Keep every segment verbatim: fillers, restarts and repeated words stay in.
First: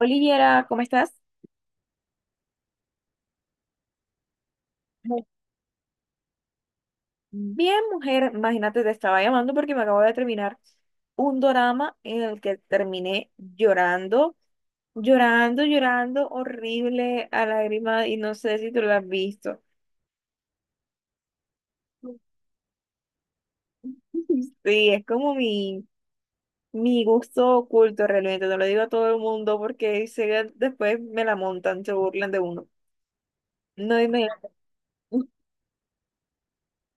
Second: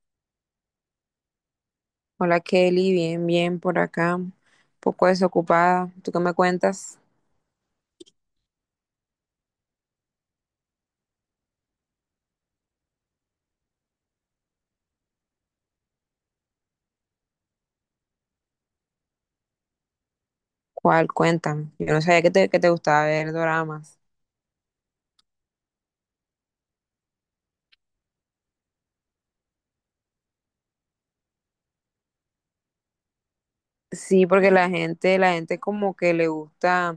Oliviera, ¿cómo estás? Hola Kelly, bien, bien por acá, un poco Muy desocupada. ¿Tú qué me cuentas? bien, mujer, imagínate, te estaba llamando porque me acabo de terminar un dorama en el que terminé llorando, llorando, llorando, horrible, a lágrima, y no sé si tú lo has visto. ¿Cuál? Cuéntame. Yo no sabía que te, que te gustaba ver doramas. Sí, es como mi, mi gusto oculto realmente, no lo digo a todo el mundo porque sé que después me la montan, se burlan de uno. No Sí, dime. porque la gente, la gente como que le gusta,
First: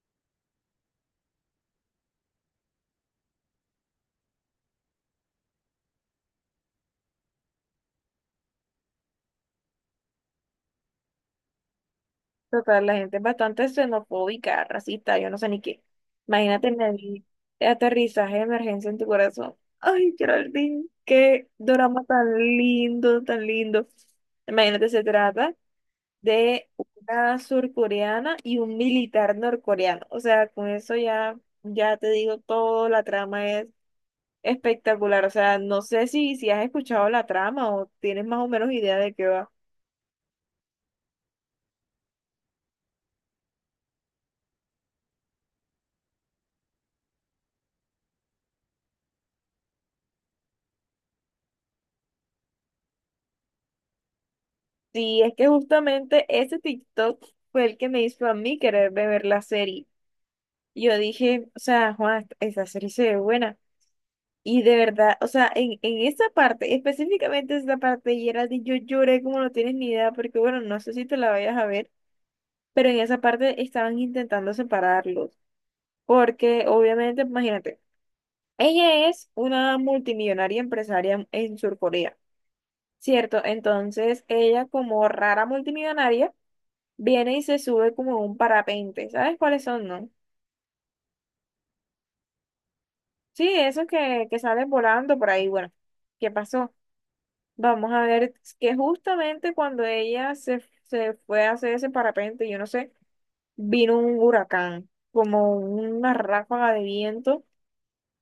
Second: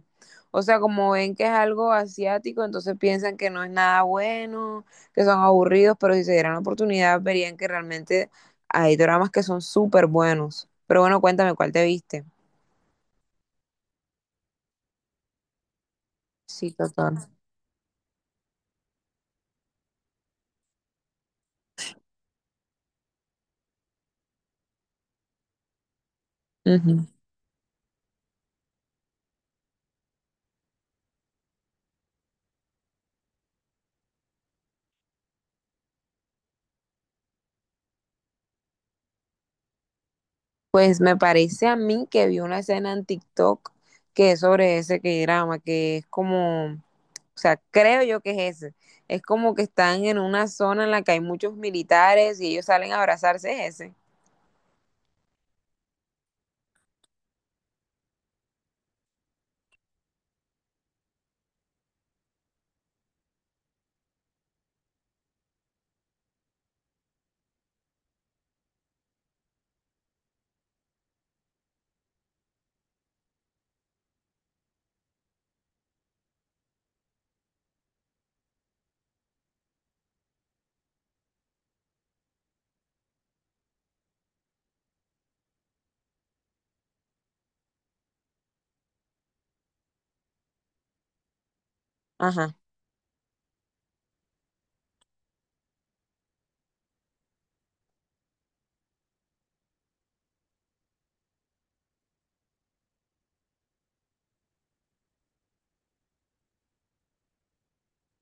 o sea, como ven que es algo asiático, entonces piensan que no es nada bueno, que son aburridos, pero si se dieran la oportunidad verían que realmente hay doramas que son súper buenos. Pero bueno, cuéntame, ¿cuál te viste? Total, la gente es bastante xenofóbica, racista, yo no sé ni qué. Imagínate Sí, en el total. aterrizaje de emergencia en tu corazón. Ay, Geraldine, qué drama tan lindo, tan lindo. Imagínate, se trata de una surcoreana y un militar norcoreano. O sea, con eso ya, ya te digo todo, la trama es espectacular. O sea, no sé si, si has escuchado la trama o tienes más o menos idea de qué va. Pues me parece a mí que vi una escena en TikTok que es sobre ese que drama, que es como, o sea, creo yo que es ese. Es como que están en una zona en la que hay muchos militares y ellos salen a abrazarse, es ese. Sí, es que justamente ese TikTok fue el que me hizo a mí querer de ver la serie. Y yo dije, o sea, Juan, esa serie se ve buena. Y de verdad, o sea, en, en esa parte, específicamente esa parte, de Geraldine, yo lloré como no tienes ni idea, porque bueno, no sé si te la vayas a ver, pero en esa parte estaban intentando separarlos. Porque obviamente, imagínate, ella es una multimillonaria empresaria en Surcorea, ¿cierto? Entonces, ella como rara multimillonaria viene y se sube como a un parapente. ¿Sabes cuáles son, no? Ajá. Sí, esos que, que salen volando por ahí. Bueno, ¿qué pasó? Vamos a ver que justamente cuando ella se, se fue a hacer ese parapente, yo no sé, vino un huracán, como una ráfaga de viento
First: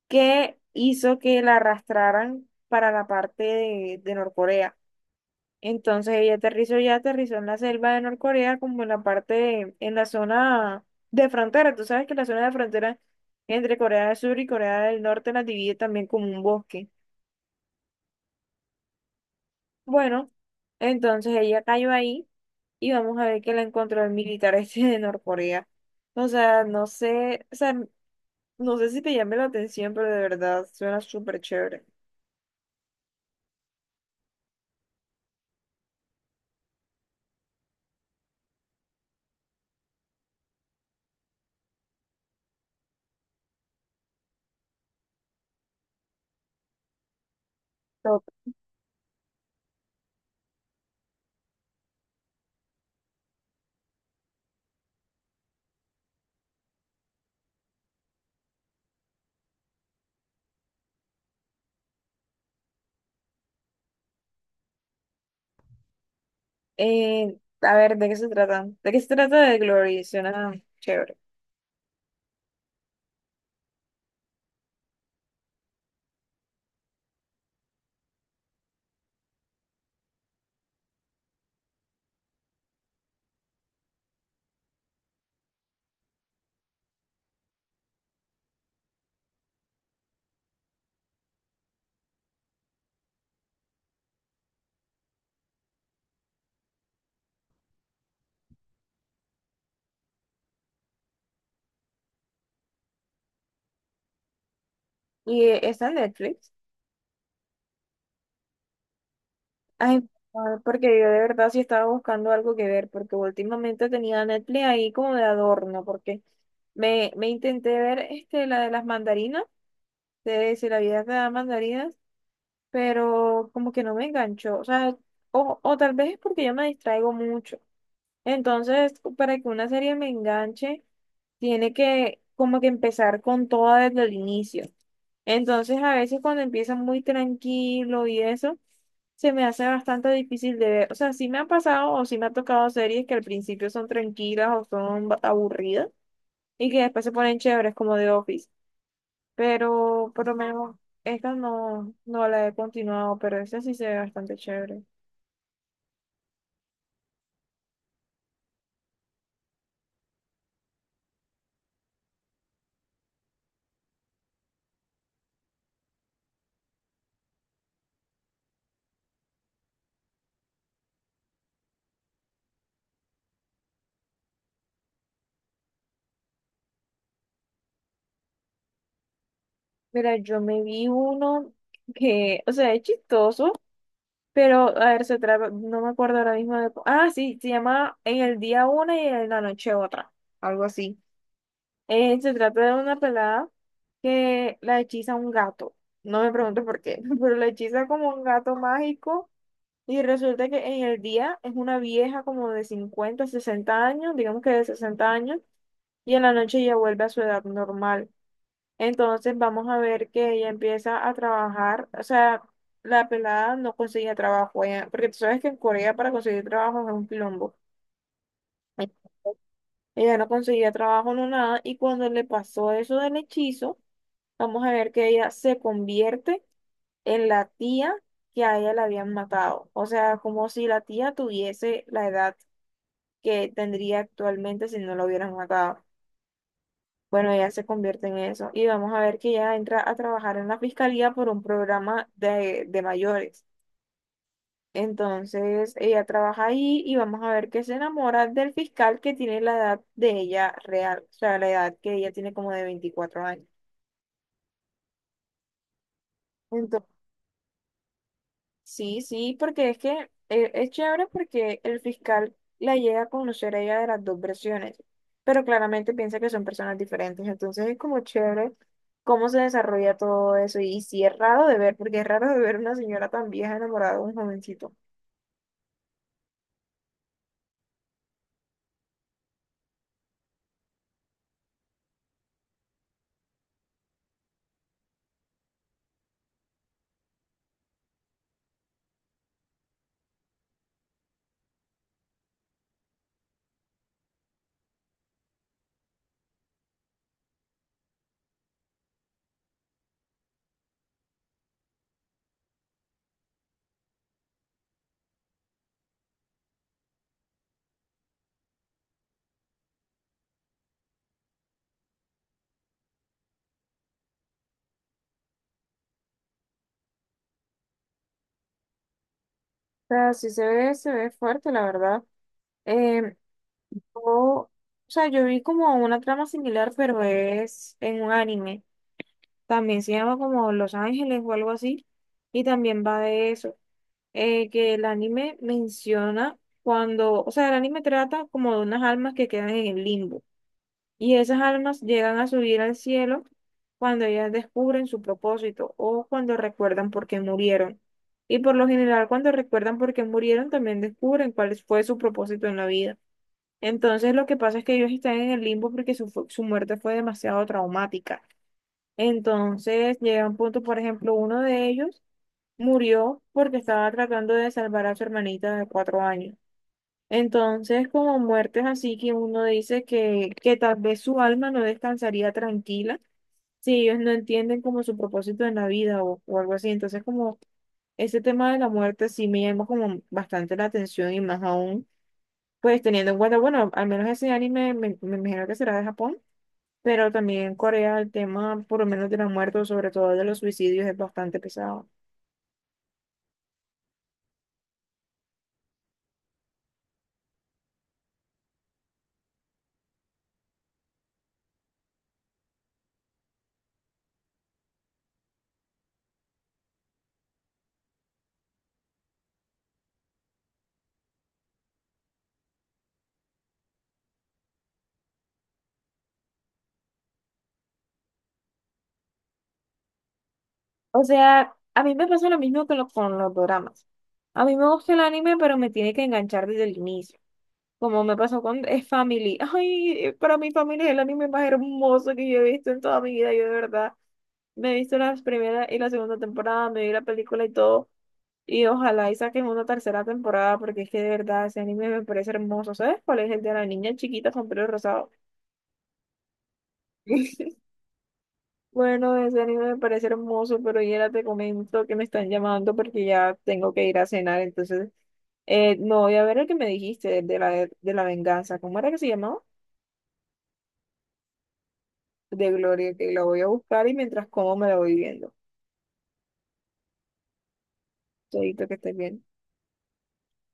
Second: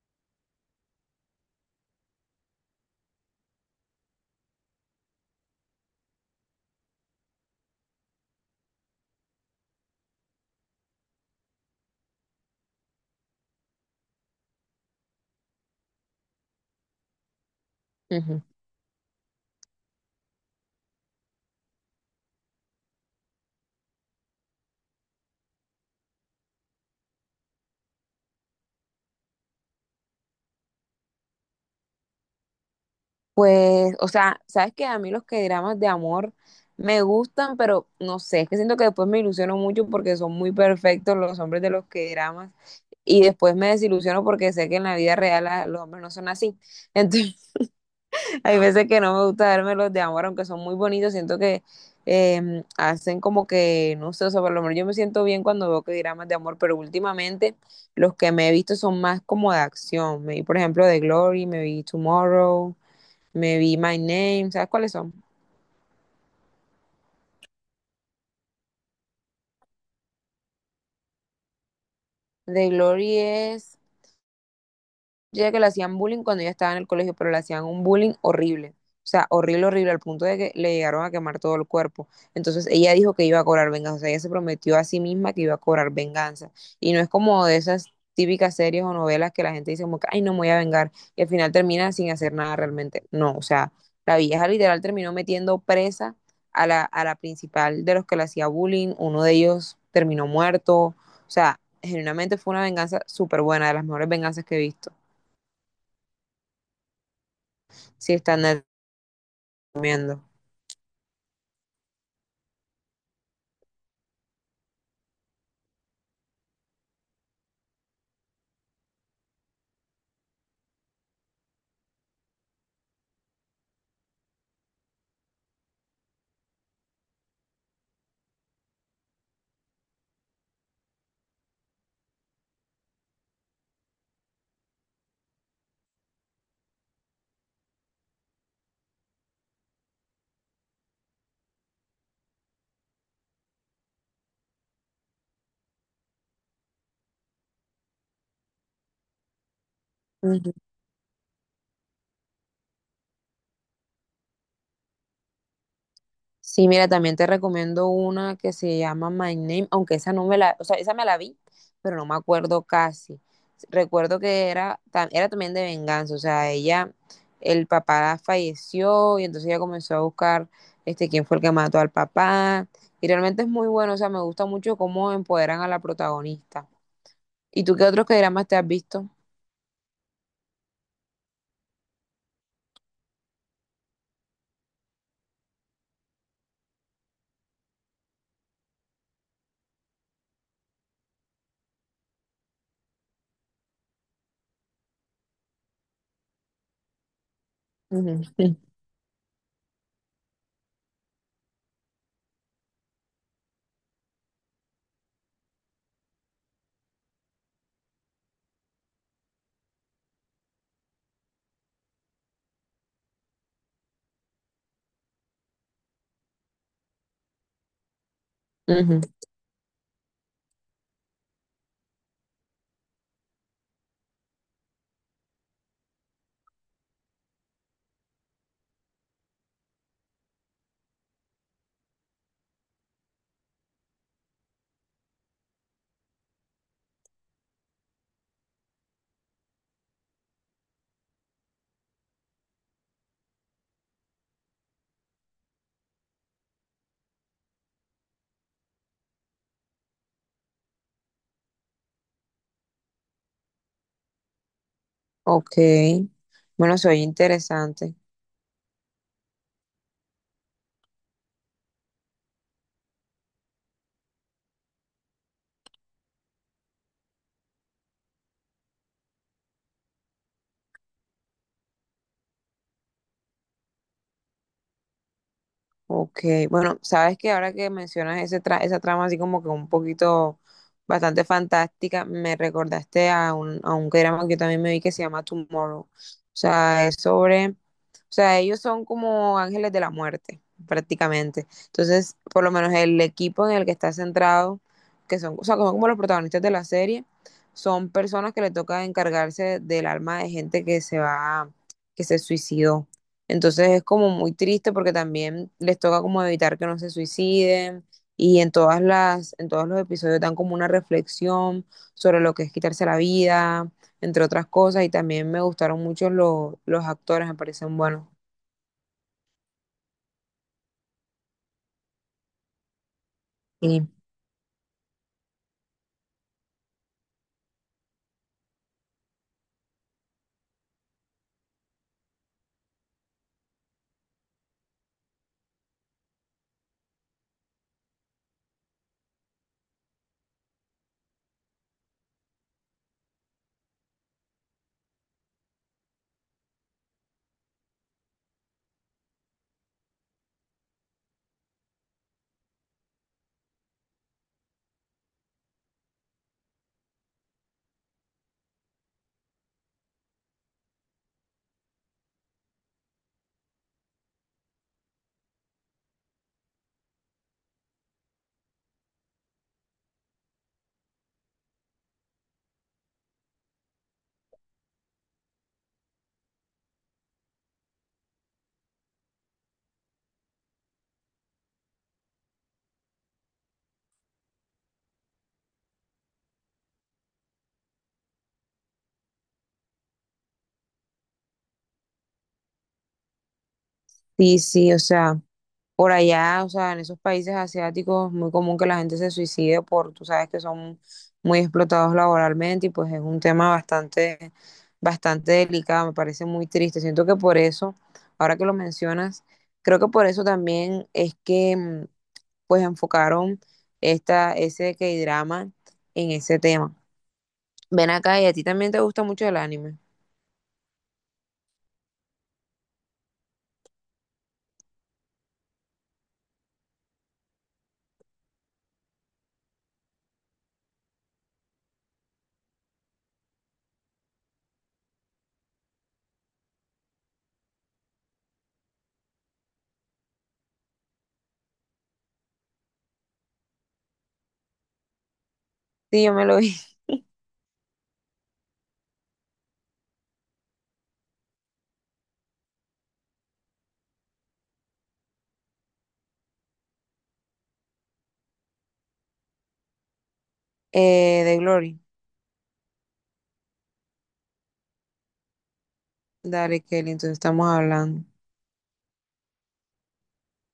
que hizo que la arrastraran para la parte de, de Norcorea. Entonces ella aterrizó ya, aterrizó en la selva de Norcorea, como en la parte, en la zona de frontera. Tú sabes que la zona de frontera entre Corea del Sur y Corea del Norte la divide también como un bosque. Ujú. Bueno, entonces ella cayó ahí y vamos a ver que la encontró el militar este de Norcorea. O sea, no sé, o sea, no sé si te llame la atención, pero de verdad suena súper chévere. Pues, o sea, sabes que a mí los que dramas de amor me gustan, pero no sé, es que siento que después me ilusiono mucho porque son muy perfectos los hombres de los que dramas y después me desilusiono porque sé que en la vida real a- los hombres no son así. Top. Hay veces que no me gusta darme los de amor, aunque son muy bonitos, siento que eh, hacen como que, no sé, o sea, por lo menos yo me siento bien cuando veo que dramas de amor, pero últimamente los que me he visto son más como de acción. Me vi, por ejemplo, The Glory, me vi Tomorrow, me vi My Name, ¿sabes cuáles son? Eh, a ver, ¿de qué se trata? ¿De qué se trata de Glory? Suena chévere. The Glory es. Yo decía que le hacían bullying cuando ella estaba en el colegio, pero le hacían un bullying horrible. O sea, horrible, horrible, al punto de que le llegaron a quemar todo el cuerpo. Entonces ella dijo que iba a cobrar venganza. O sea, ella se prometió a sí misma que iba a cobrar venganza. Y no es como de esas típicas series o novelas que la gente dice como que, ay, no me voy a vengar. Y al final termina sin hacer nada realmente. No, o sea, la vieja literal terminó metiendo presa a la, a la principal de los que le hacía bullying. Uno de ellos terminó muerto. O sea, genuinamente fue una venganza súper buena, de las mejores venganzas que he visto. Y eh, está en Netflix. Si está en el- Ay, no, porque yo de verdad sí estaba buscando algo que ver, porque últimamente tenía Netflix ahí como de adorno, porque me, me intenté ver este, la de las mandarinas, de si la vida te da mandarinas, pero como que no me enganchó, o sea, o, o tal vez es porque yo me distraigo mucho. Entonces, para que una serie me enganche, tiene que como que empezar con toda desde el inicio. Entonces, a veces cuando empieza muy tranquilo y eso se me hace bastante difícil de ver. O sea, sí me han pasado o sí me ha tocado series que al principio son tranquilas o son ba- aburridas y que después se ponen chéveres como The Office. Pero por lo Ujú. menos esta no, no la he continuado, pero esta sí se ve bastante chévere. Sí, mira, también te recomiendo una que se llama My Name, aunque esa no me la, o sea, esa me la vi, pero no me acuerdo casi. Recuerdo que era, ta- era también de venganza, o sea, ella, el papá falleció y entonces ella comenzó a buscar este, quién fue el que mató al papá. Y realmente es muy bueno, o sea, me gusta mucho cómo empoderan a la protagonista. ¿Y tú qué otros dramas te has visto? Mira, yo me vi uno que, o sea, es chistoso, pero a ver, se trata, no me acuerdo ahora mismo de... cu- Ah, sí, se llama En el día una y en la noche otra, algo así. Eh, se trata de una pelada que la hechiza un gato. No me pregunto por qué, pero la hechiza como un gato Ujú. mágico y resulta que en el día es una vieja como de cincuenta sesenta años, digamos que de sesenta años, y en la noche ella vuelve a su edad normal. Entonces vamos a ver que ella empieza a trabajar, o sea, la pelada no conseguía trabajo, ella- porque tú sabes que en Corea para conseguir trabajo es un quilombo. Ujú. Ella no conseguía trabajo, no nada, y cuando le pasó eso del hechizo, vamos a ver que ella se convierte en la tía que a ella la habían matado. O sea, como si la tía tuviese la edad que tendría actualmente si no la hubieran matado. Bueno, ella se convierte en eso. Y vamos a ver que ella entra a trabajar en la fiscalía por un programa de, de mayores. Entonces, ella trabaja ahí y vamos a ver que se enamora del fiscal que tiene la edad de ella real, o sea, la edad que ella tiene como de veinticuatro años. Ok, bueno, soy interesante. Sí, sí, porque es que eh, es chévere porque el fiscal la llega a conocer a ella de las dos versiones, pero claramente piensa que son personas diferentes, entonces es como chévere cómo se desarrolla todo eso y sí es raro de ver, porque es raro de ver una señora tan vieja enamorada de un jovencito. O Ok, bueno, sabes que ahora que mencionas ese tra- esa trama así como que un poquito bastante fantástica, me recordaste a un, a un drama que yo también me vi que se llama Tomorrow. O sea, es sobre, o sea, ellos son como ángeles de la muerte, prácticamente. Entonces, por lo menos el equipo en el que está centrado, que son, o sea, que son como los protagonistas de la serie, son personas que le toca encargarse del alma de gente que se va, que se suicidó. Entonces es como muy triste porque también les toca como evitar que no se suiciden y en todas las, en todos los episodios dan como una reflexión sobre lo que es quitarse la vida, entre otras cosas, y también me gustaron mucho los, los actores, me parecen buenos. sea, sí se ve, se ve fuerte, la verdad. Em, Sí, o, o sea, yo vi como una trama similar, pero es en un anime. También se llama como Los Ángeles o algo así. Y también va de eso. Eh, que el anime menciona cuando, o sea, el anime trata como de unas almas que quedan en el limbo y esas almas llegan a subir al cielo cuando ellas descubren su propósito o cuando recuerdan por qué murieron. Y por lo general, cuando recuerdan por qué murieron, también descubren cuál fue su propósito en la vida. Entonces, lo que pasa es que ellos están en el limbo porque su, fu- su muerte fue demasiado traumática. Entonces, llega un punto, por ejemplo, uno de ellos murió porque estaba tratando de salvar a su hermanita de cuatro años. Entonces, como muertes así que uno dice que, que tal vez su alma no descansaría tranquila si ellos no entienden como su propósito en la vida o, o algo así. Entonces, como ese tema de la muerte sí me llama como bastante la atención y más aún, pues teniendo en cuenta, bueno, al menos ese anime me, me imagino que será de Japón, pero también en Corea el tema por lo menos de la muerte o sobre todo de los suicidios es bastante pesado. sí, sí, o sea, por allá, o sea, en esos países asiáticos muy común que la gente se suicide por, tú sabes que son muy explotados laboralmente y pues es un tema bastante, bastante delicado, me parece muy triste. Siento que por eso, ahora que lo mencionas, creo que por eso también es que mm, pues enfocaron esta, ese K-drama en ese tema. Ven acá y a ti también te gusta mucho el anime. O sea, a mí me pasa lo mismo que lo- con los doramas. A mí me gusta el anime, pero me tiene que enganchar desde el inicio. Como me pasó con eh, Family. Ay, para mi familia es el anime más hermoso que yo he visto en toda mi vida. Yo de verdad me he visto las primeras y la segunda temporada, me vi la película y todo. Y ojalá y saquen una tercera temporada, porque es que de verdad ese anime me parece hermoso. ¿Sabes cuál es el de la niña chiquita con pelo rosado? Sí, yo me lo vi. Bueno, ese anime me parece hermoso, pero ya te comento que me están llamando porque ya tengo que ir a cenar, entonces eh, no voy a ver el que me dijiste de la, de la venganza. ¿Cómo era que se llamaba? Eh, de Glory. De Gloria, que la voy a buscar y mientras como me la voy viendo. Dale, Kelly, entonces estamos hablando. Todito que estés bien.